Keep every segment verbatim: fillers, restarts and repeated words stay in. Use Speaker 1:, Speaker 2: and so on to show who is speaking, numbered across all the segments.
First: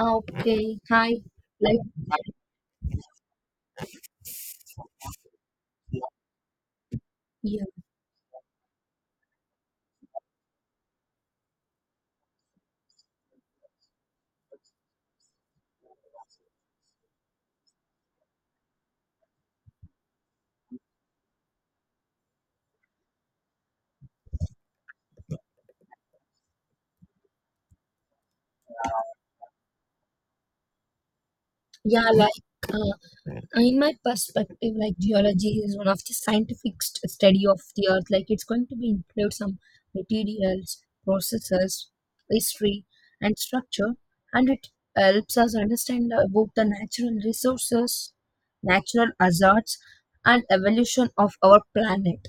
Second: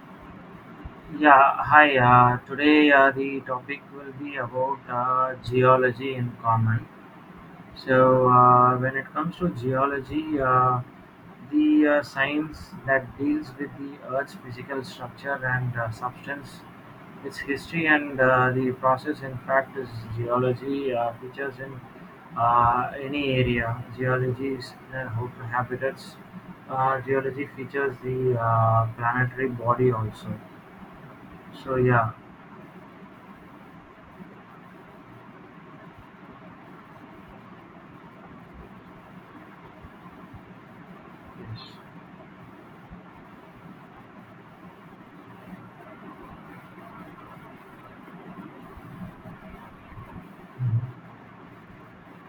Speaker 1: Ah, okay, hi.
Speaker 2: Yeah,
Speaker 1: Like,
Speaker 2: hi. Uh, today uh, the topic will be about uh, geology in common.
Speaker 1: yeah,
Speaker 2: So, uh, when it comes to geology, uh, the uh, science that deals with the Earth's physical structure and uh, substance, its history, and uh, the process, in fact, is geology uh, features in uh, any area. Geology is uh, habitats. Uh, geology features the uh, planetary body also. So
Speaker 1: yeah,
Speaker 2: yeah.
Speaker 1: like, uh, in my perspective, like, geology is one of the scientific st- study of the earth. Like, it's going to be include some materials,
Speaker 2: Yes.
Speaker 1: processes, history, and structure, and it helps us understand about the natural resources, natural hazards, and evolution
Speaker 2: Mhm.
Speaker 1: of our planet.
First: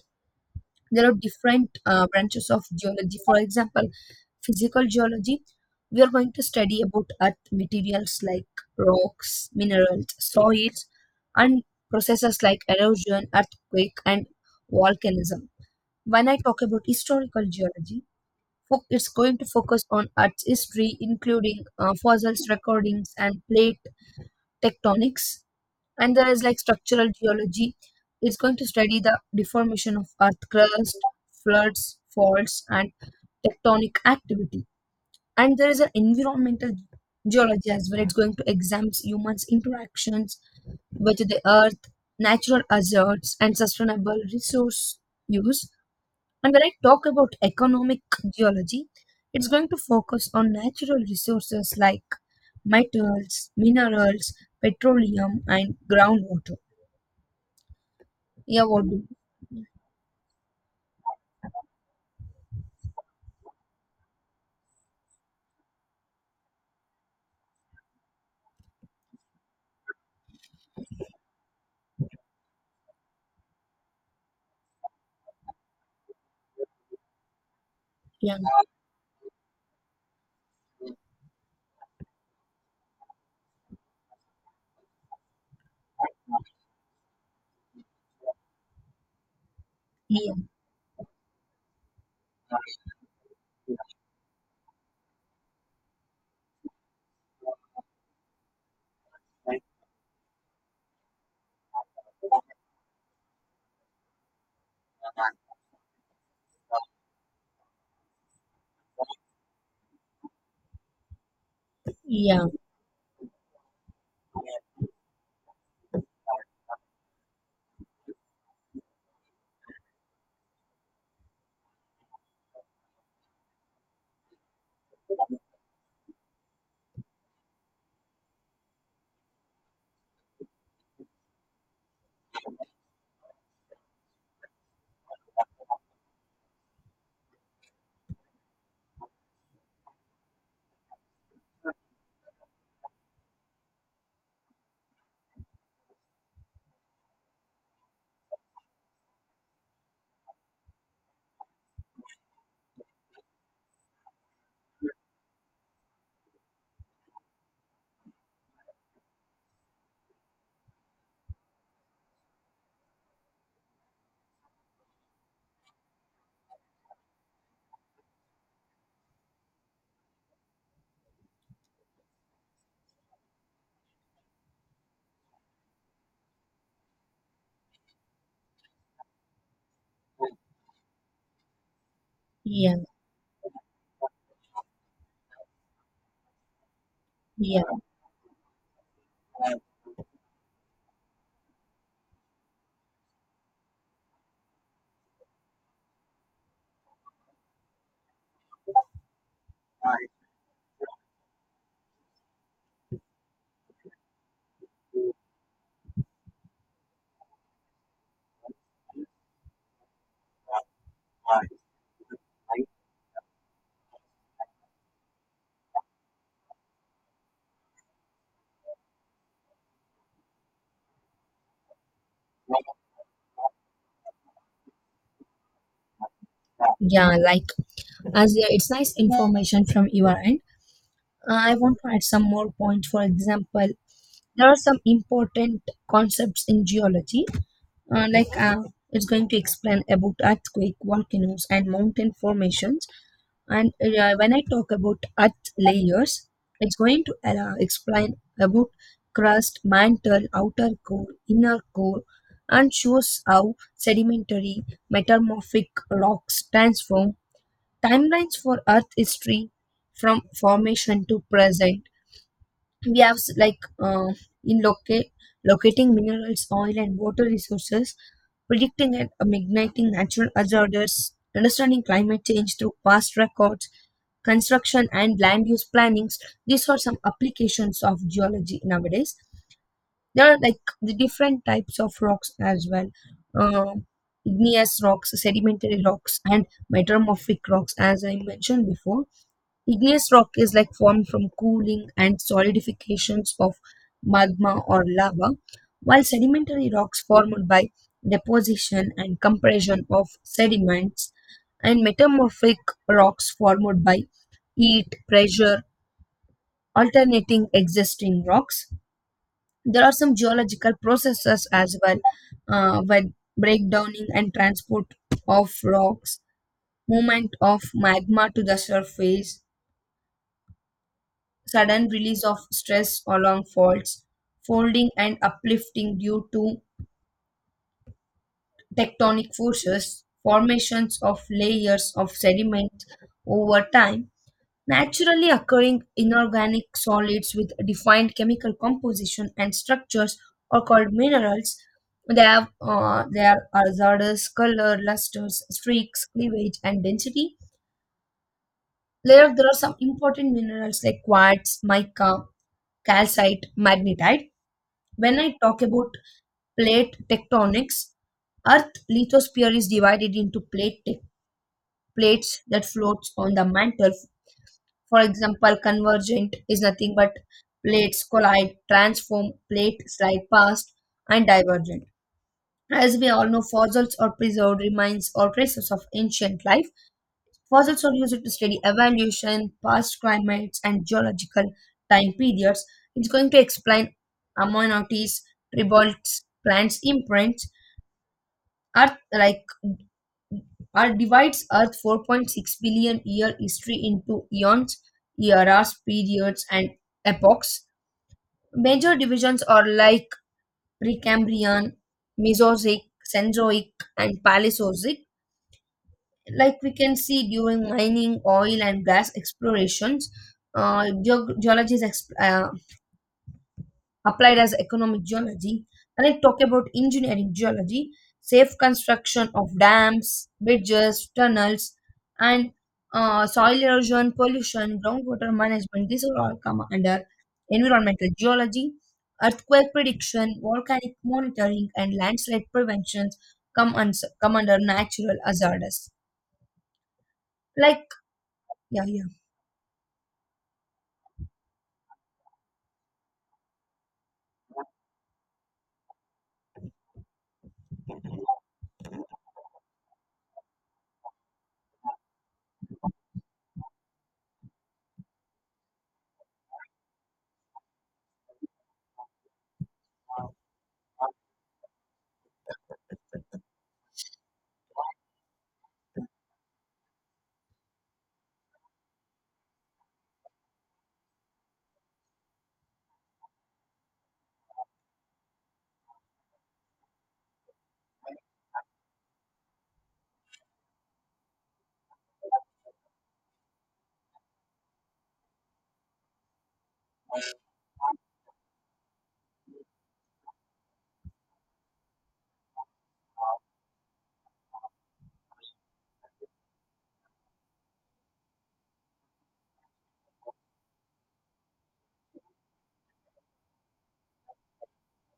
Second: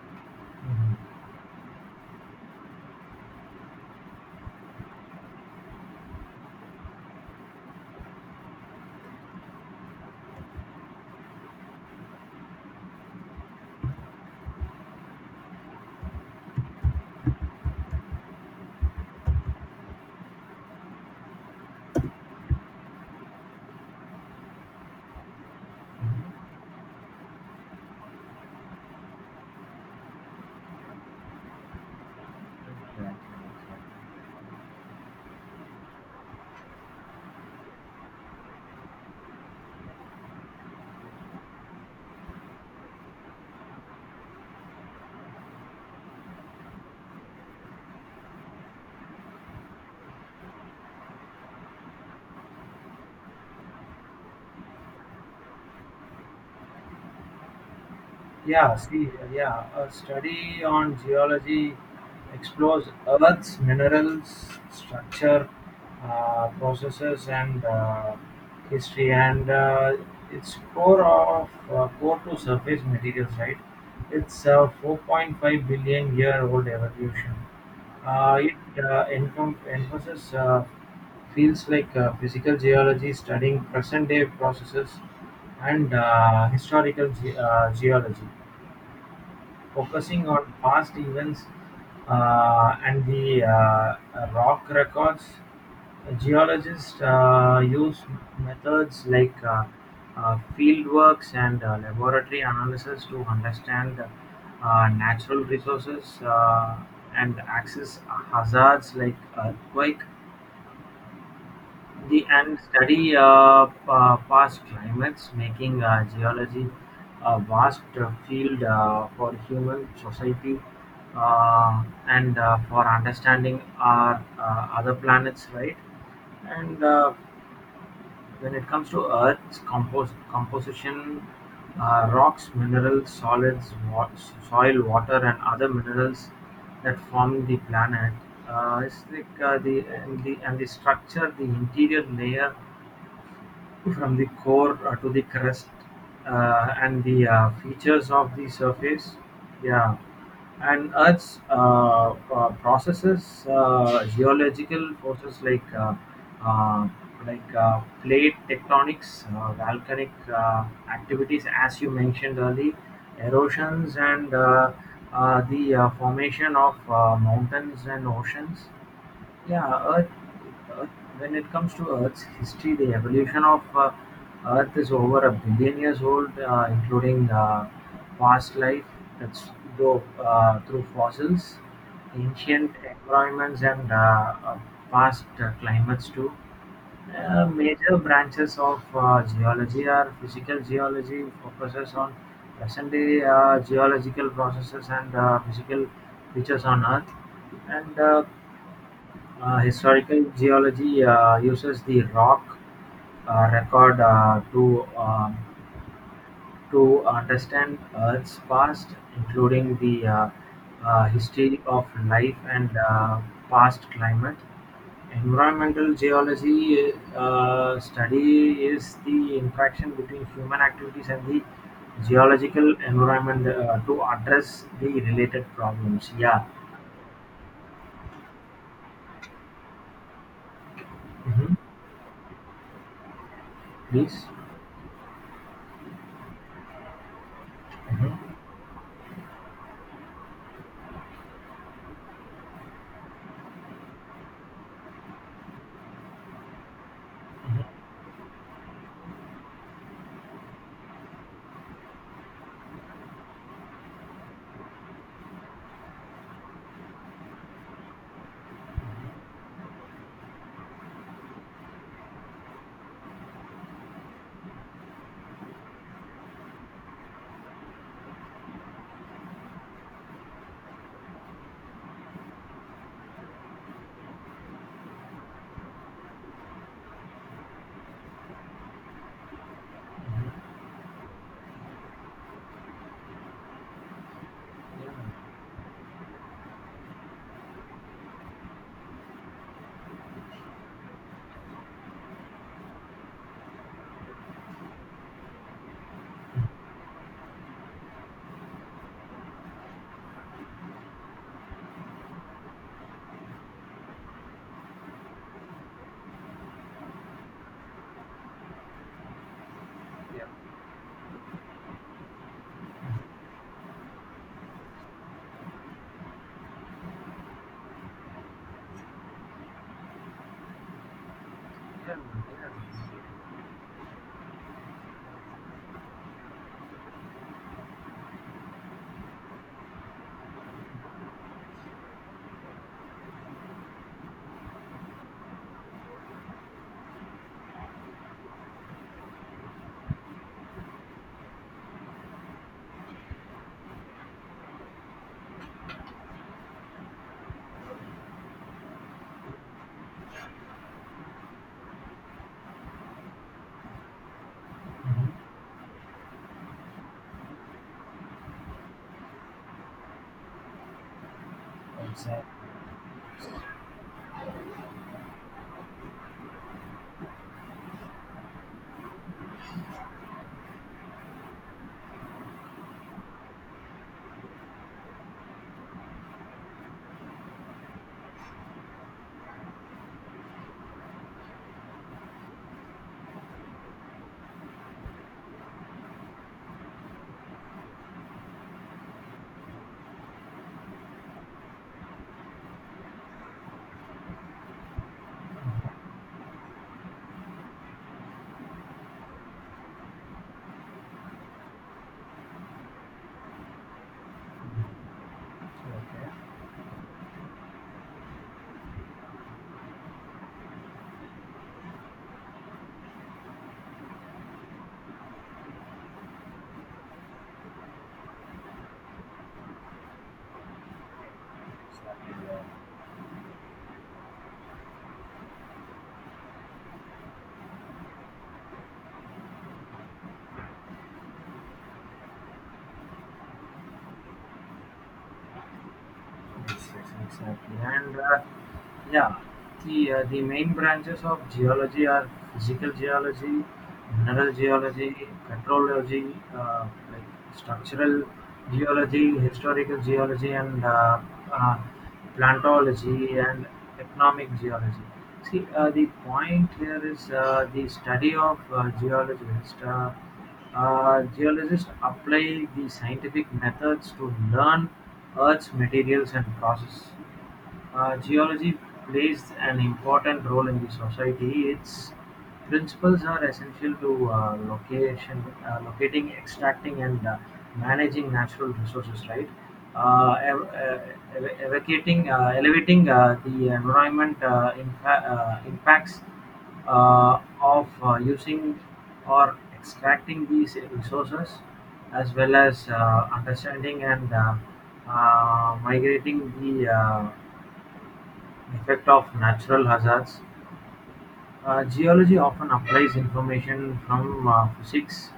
Speaker 1: There are different uh, branches of geology. For example, physical geology, we are going to study about earth materials like rocks, minerals, soils, and processes like erosion, earthquake, and volcanism. When I talk about historical geology, fo- it's going to focus on earth's history, including uh, fossils recordings and plate tectonics. And there is like structural geology, it's going to study the deformation of earth crust, floods, faults, and
Speaker 2: Right, right,
Speaker 1: tectonic
Speaker 2: right.
Speaker 1: activity. And there is an environmental geology as well, it's going to examine humans interactions with the earth, natural hazards, and sustainable resource use. And when I talk about economic geology, it's going to focus on natural resources like metals, minerals, petroleum, and groundwater. Yeah,
Speaker 2: Yeah,
Speaker 1: what do
Speaker 2: see, yeah, a study on geology explores Earth's minerals, structure, uh, processes, and uh, history, and uh, it's core of uh, core to surface materials, right? It's a four point five billion year old evolution. Uh,
Speaker 1: yeah,
Speaker 2: it uh, encom- encompasses uh, fields like uh, physical geology, studying present-day processes, and uh, historical ge- uh, geology, focusing
Speaker 1: yeah,
Speaker 2: on past events uh, and the uh, rock records. Geologists uh, use methods like uh, uh, field works and uh, laboratory analysis to understand uh, natural resources uh, and access hazards like earthquake. The
Speaker 1: yeah,
Speaker 2: and study uh, pa- past climates, making uh, geology a vast uh, field uh, for human society uh, and uh, for understanding our uh, other planets, right? And uh, when it comes to Earth's compos- composition, uh, rocks, minerals, solids, wa- soil, water, and other minerals that form the planet. Uh, it's like uh, the and the and the structure, the interior layer from the core uh, to the crest uh, and the uh, features of the surface. Yeah. And earth's uh, uh, processes, uh, geological forces like uh, uh, like uh, plate tectonics, uh, volcanic uh, activities as you mentioned early, erosions and uh, uh, the uh, formation of uh, mountains and oceans. Yeah, Earth, Earth, when it comes to Earth's history, the evolution of uh, Earth is over a billion years old, uh, including uh, past life that's though, uh, through fossils, ancient
Speaker 1: yeah,
Speaker 2: environments, and uh, uh, past uh, climates too. Uh,
Speaker 1: yeah,
Speaker 2: major branches of uh, geology are physical geology, focuses on present day uh, geological processes and uh, physical features on Earth, and uh, uh, Historical geology uh, uses the rock uh, record uh, to um to understand Earth's past, including the uh, uh, history of life and uh, past climate. Environmental geology uh, study is the interaction between human activities and the geological environment uh, to address the related problems. Yeah.
Speaker 1: yeah, like as yeah, it's nice information from your end. Uh,
Speaker 2: Hmm.
Speaker 1: I want to add some more points. For example,
Speaker 2: Please.
Speaker 1: there are some important concepts in geology, uh, like
Speaker 2: Mhm.
Speaker 1: uh, it's going to explain about earthquake, volcanoes, and mountain formations. And uh, when I talk about earth layers, it's going to uh,
Speaker 2: Mhm.
Speaker 1: explain about crust, mantle, outer core, inner core, and shows how sedimentary metamorphic rocks transform timelines for earth history from formation to present. We have s- like uh, in locate locating minerals, oil, and water resources, predicting and mitigating natural hazards, understanding climate change through past records, construction and land use plannings. These are some applications of geology nowadays. There are like the different types of rocks as well: uh, igneous rocks,
Speaker 2: Yeah.
Speaker 1: sedimentary rocks, and metamorphic rocks, as I mentioned before. Igneous rock is like formed from cooling and solidifications of magma or lava, while sedimentary rocks formed by deposition and compression of sediments, and metamorphic rocks formed by heat, pressure, alternating existing rocks. There are some
Speaker 2: Yeah.
Speaker 1: geological processes as well, uh, when breakdowning and transport of rocks, movement of magma to the surface, sudden release of
Speaker 2: Exactly.
Speaker 1: stress along faults, folding and uplifting due to tectonic forces, formations of layers of sediment over time. Naturally occurring inorganic solids with defined chemical composition and structures are called minerals. They have uh, their hazardous color, lusters, streaks, cleavage, and density. There, there are some important minerals like quartz, mica, calcite, magnetite. When I talk about plate tectonics, Earth lithosphere is divided into plate tec- plates that floats on the mantle. For example, convergent is nothing but plates collide, transform, plate slide past, and divergent. As we all know, fossils are preserved remains or traces of ancient life. Fossils are used to study evolution, past climates, and geological time periods. It's going to explain amenities, tributes, plants' imprints. Earth, like Earth divides Earth four point six billion year history into eons, eras, periods, and epochs. Major divisions are like Precambrian, Mesozoic, Cenozoic, and Paleozoic.
Speaker 2: Okay.
Speaker 1: Like, we can see during mining, oil, and gas explorations, uh, geog- geology is ex- uh, applied as economic geology. And I talk about engineering geology, safe construction of dams, bridges, tunnels,
Speaker 2: Exactly. Yeah.
Speaker 1: and uh, soil erosion, pollution, groundwater management. These are all come under environmental geology. Earthquake prediction, volcanic monitoring, and landslide prevention come, uns- come under natural hazards.
Speaker 2: Yes, yes, exactly.
Speaker 1: Like,
Speaker 2: And uh,
Speaker 1: yeah, yeah.
Speaker 2: Yeah, the uh, the main branches of geology are physical geology, mineral geology, petrology, uh, like structural geology, historical geology, and uh, uh, plantology and economic geology. See, uh, the point here is uh, the study of uh, geologists. Uh, uh, geologists apply the scientific methods to learn Earth's materials and processes. Uh, geology plays an important role in the society. Its principles are essential to uh, location, uh, locating, extracting, and uh, managing natural resources. Right, uh, ev- uh, ev- evocating, uh, elevating uh, the environment uh, impa- uh, impacts uh, of uh, using or extracting these resources, as well as uh, understanding and uh, uh, migrating the uh, effect of natural hazards. Uh, geology often applies information from uh, physics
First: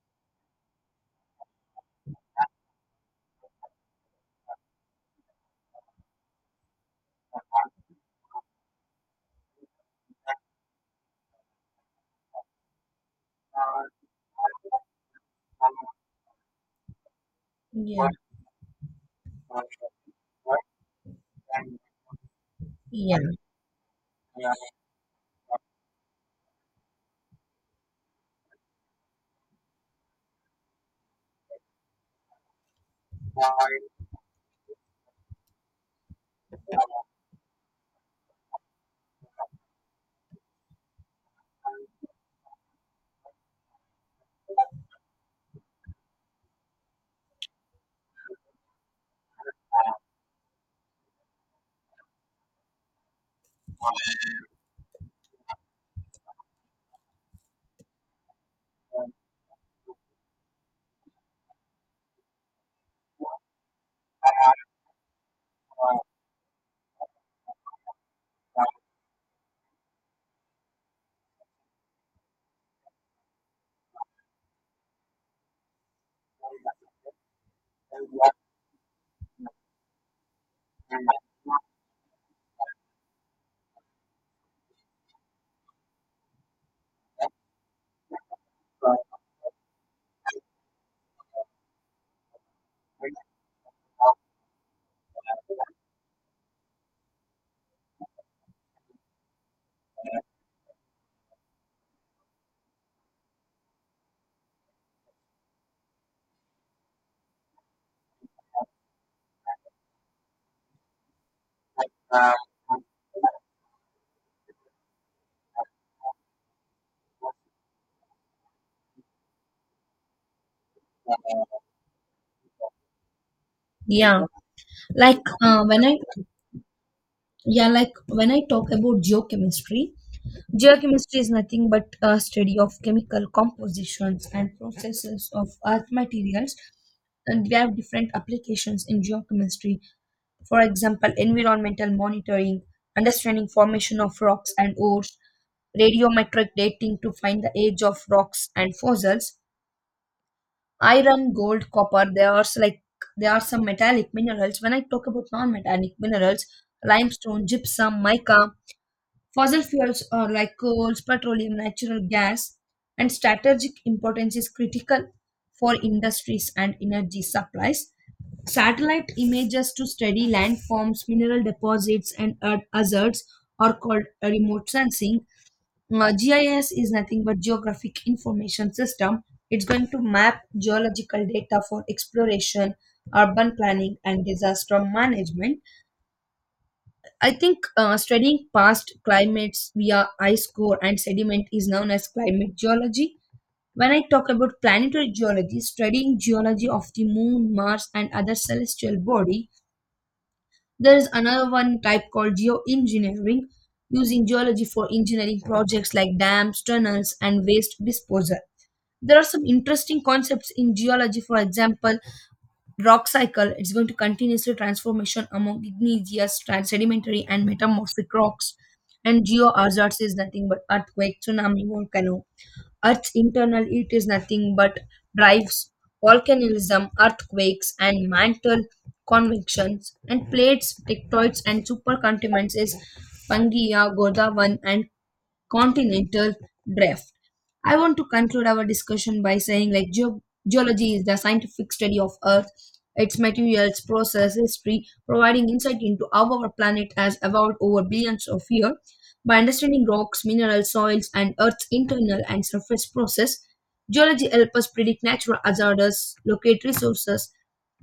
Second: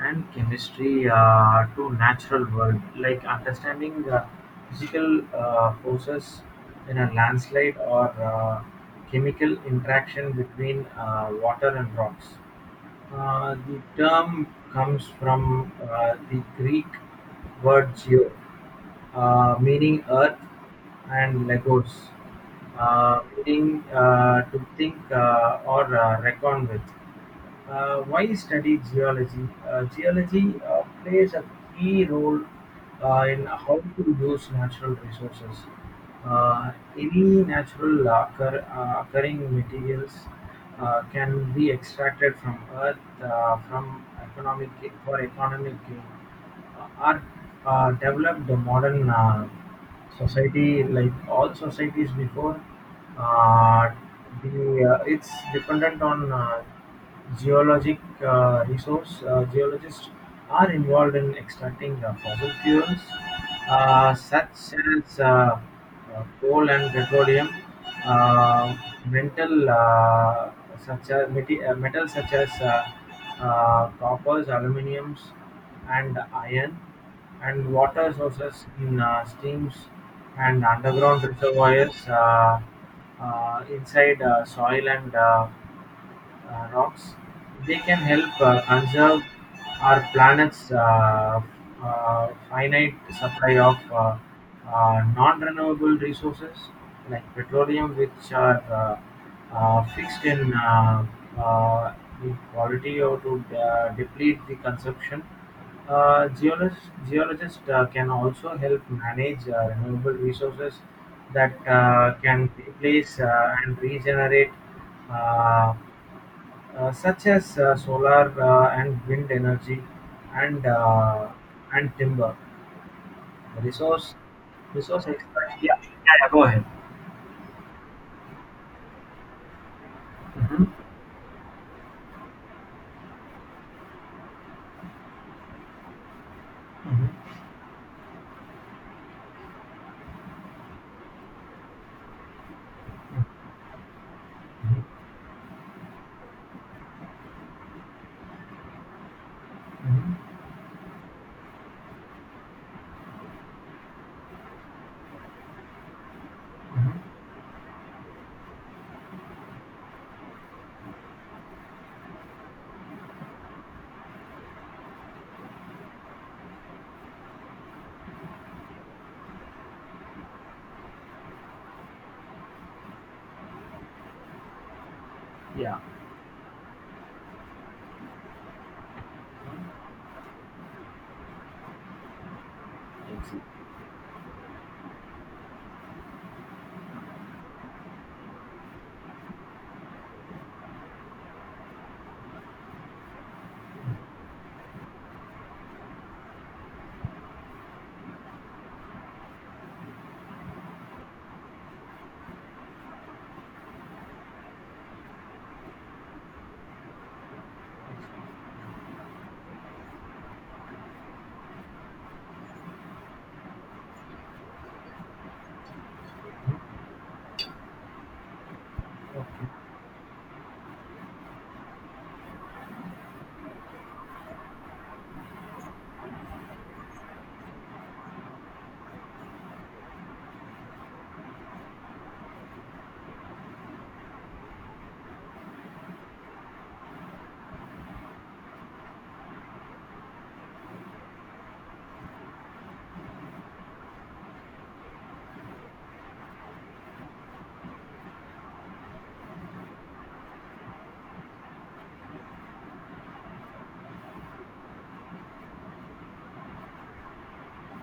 Speaker 2: and chemistry uh, to natural world, like understanding uh, physical uh, forces in a landslide or uh, chemical interaction between uh, water and rocks. Uh, the term comes from uh, the Greek word
Speaker 1: Yeah.
Speaker 2: geo, uh, meaning earth and legos,
Speaker 1: Yeah.
Speaker 2: uh, meaning uh, to think uh, or uh, reckon with. Uh, why study geology? Uh, geology uh, plays a key role uh, in how to use natural resources. Uh, any natural occur, uh, occurring materials uh, can be extracted from earth uh, from economic for economic gain are uh, developed the modern uh, society like all societies before uh, the uh, it's dependent on uh, geologic uh, resource. Uh, geologists are involved in extracting uh, fossil fuels uh, such as uh, uh, coal and petroleum, uh, metal uh, such as meti- uh, metals such as uh, uh, coppers, aluminiums and iron, and water sources in uh, streams and underground reservoirs, uh, uh, inside uh, soil and uh, uh, rocks. They can help uh, conserve our planet's uh, uh, finite supply of uh, uh, non-renewable resources like petroleum, which are uh, uh, fixed in uh, uh, in quality or to uh, deplete the consumption. Uh, geologists geologists uh, can also help manage uh, renewable resources that uh, can replace uh, and regenerate uh, uh, such as uh, solar uh, and wind energy and uh, and timber resource
Speaker 1: Yeah.
Speaker 2: resource
Speaker 1: Like
Speaker 2: extraction.
Speaker 1: uh,
Speaker 2: Yeah,
Speaker 1: when
Speaker 2: yeah,
Speaker 1: I
Speaker 2: yeah, go ahead.
Speaker 1: yeah like when i talk about geochemistry,
Speaker 2: Mhm,
Speaker 1: geochemistry is nothing but a study of chemical compositions and processes of earth materials,
Speaker 2: mhm,
Speaker 1: and we have different applications in geochemistry. For example, environmental monitoring, understanding formation of rocks and
Speaker 2: mhm,
Speaker 1: ores, radiometric dating to find the age of rocks and fossils.
Speaker 2: mhm,
Speaker 1: Iron, gold, copper, there are s- like there are some metallic minerals. When I talk about non-metallic minerals,
Speaker 2: mhm.
Speaker 1: limestone, gypsum, mica. Fossil fuels are like coals, petroleum, natural gas, and strategic importance is critical for industries and energy supplies. Satellite images to study landforms, mineral deposits, and earth hazards are called remote sensing.
Speaker 2: Yeah.
Speaker 1: Uh, G I S is nothing but geographic information system. It's going to map geological data for exploration,
Speaker 2: Ex-
Speaker 1: urban planning, and disaster management. I think uh, studying past climates via ice core and sediment is known as climate geology. When I talk about planetary geology, studying geology of the moon, Mars, and other celestial body, there is another one type called geoengineering, using geology for engineering projects like dams, tunnels, and waste disposal. There are some interesting concepts in geology. For example, rock cycle, it's going to continuously transformation among igneous, trans- sedimentary, and metamorphic rocks. And geohazards is nothing but earthquake, tsunami, volcano. Earth's internal heat is nothing but drives volcanism, earthquakes, and mantle convections. And plates tectoids and supercontinents is pangea, godavan, and continental drift. I want to conclude our discussion by saying like geo geology is the scientific study of Earth, its materials, process, history, providing insight into how our planet has evolved over billions of years. By understanding rocks, minerals, soils, and Earth's internal and surface process, geology helps us predict natural hazards, locate resources,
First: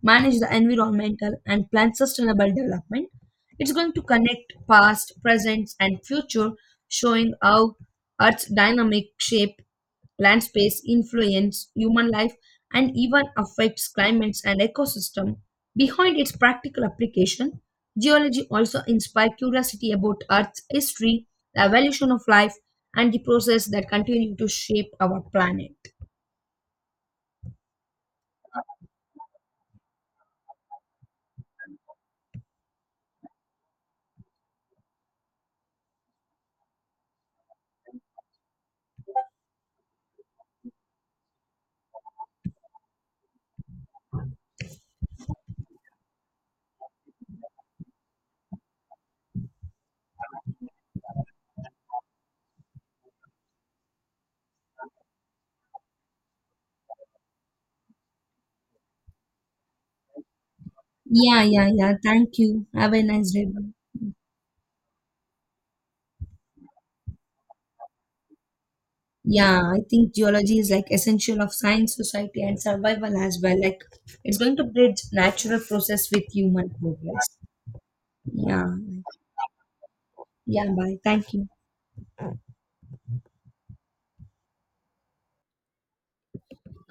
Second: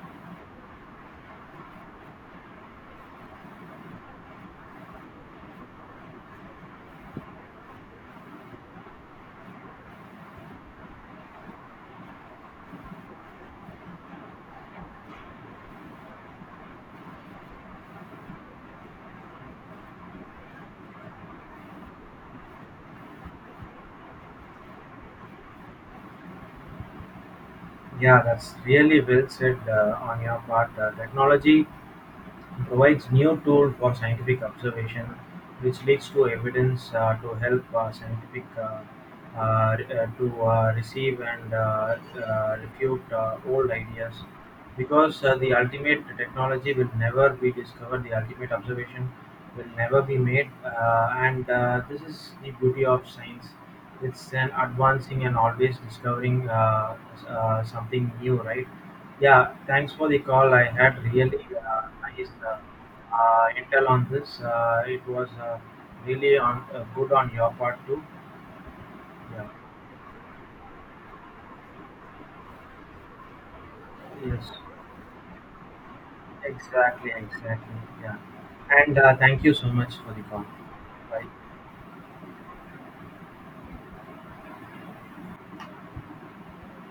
Speaker 1: manage the environmental and plan sustainable development. It's going to connect past, present, and future, showing how Earth's dynamic shape, land space influence human life, and even affects climates and ecosystem. Behind its practical application, geology also inspires curiosity about Earth's history, the evolution of life, and the process that continue to shape our planet.
Speaker 2: yeah, that's really well said uh, on your part. Uh, technology provides new tool for scientific observation, which leads to evidence uh, to help uh, scientific uh, uh, re- uh, to uh, receive and uh, uh, refute uh, old ideas. Because uh, the ultimate technology will never be discovered, the ultimate observation will never be made, uh, and uh, this is the beauty of science. It's an advancing and always discovering uh, uh, something new, right? Yeah, thanks for the call. I had really
Speaker 1: Yeah, yeah,
Speaker 2: uh,
Speaker 1: yeah.
Speaker 2: nice
Speaker 1: Thank
Speaker 2: uh,
Speaker 1: you. Have a nice day.
Speaker 2: uh,
Speaker 1: Bye.
Speaker 2: intel on this. Uh, it was uh, really on uh, good on your part too. Yeah.
Speaker 1: Yeah, I think geology is like essential of science, society, and survival as well. Like it's
Speaker 2: Yes.
Speaker 1: going to bridge natural process with human
Speaker 2: Exactly.
Speaker 1: progress.
Speaker 2: Exactly. Yeah.
Speaker 1: Yeah,
Speaker 2: And uh, Thank you so much for the call.
Speaker 1: yeah. Bye.
Speaker 2: Bye.
Speaker 1: Thank you.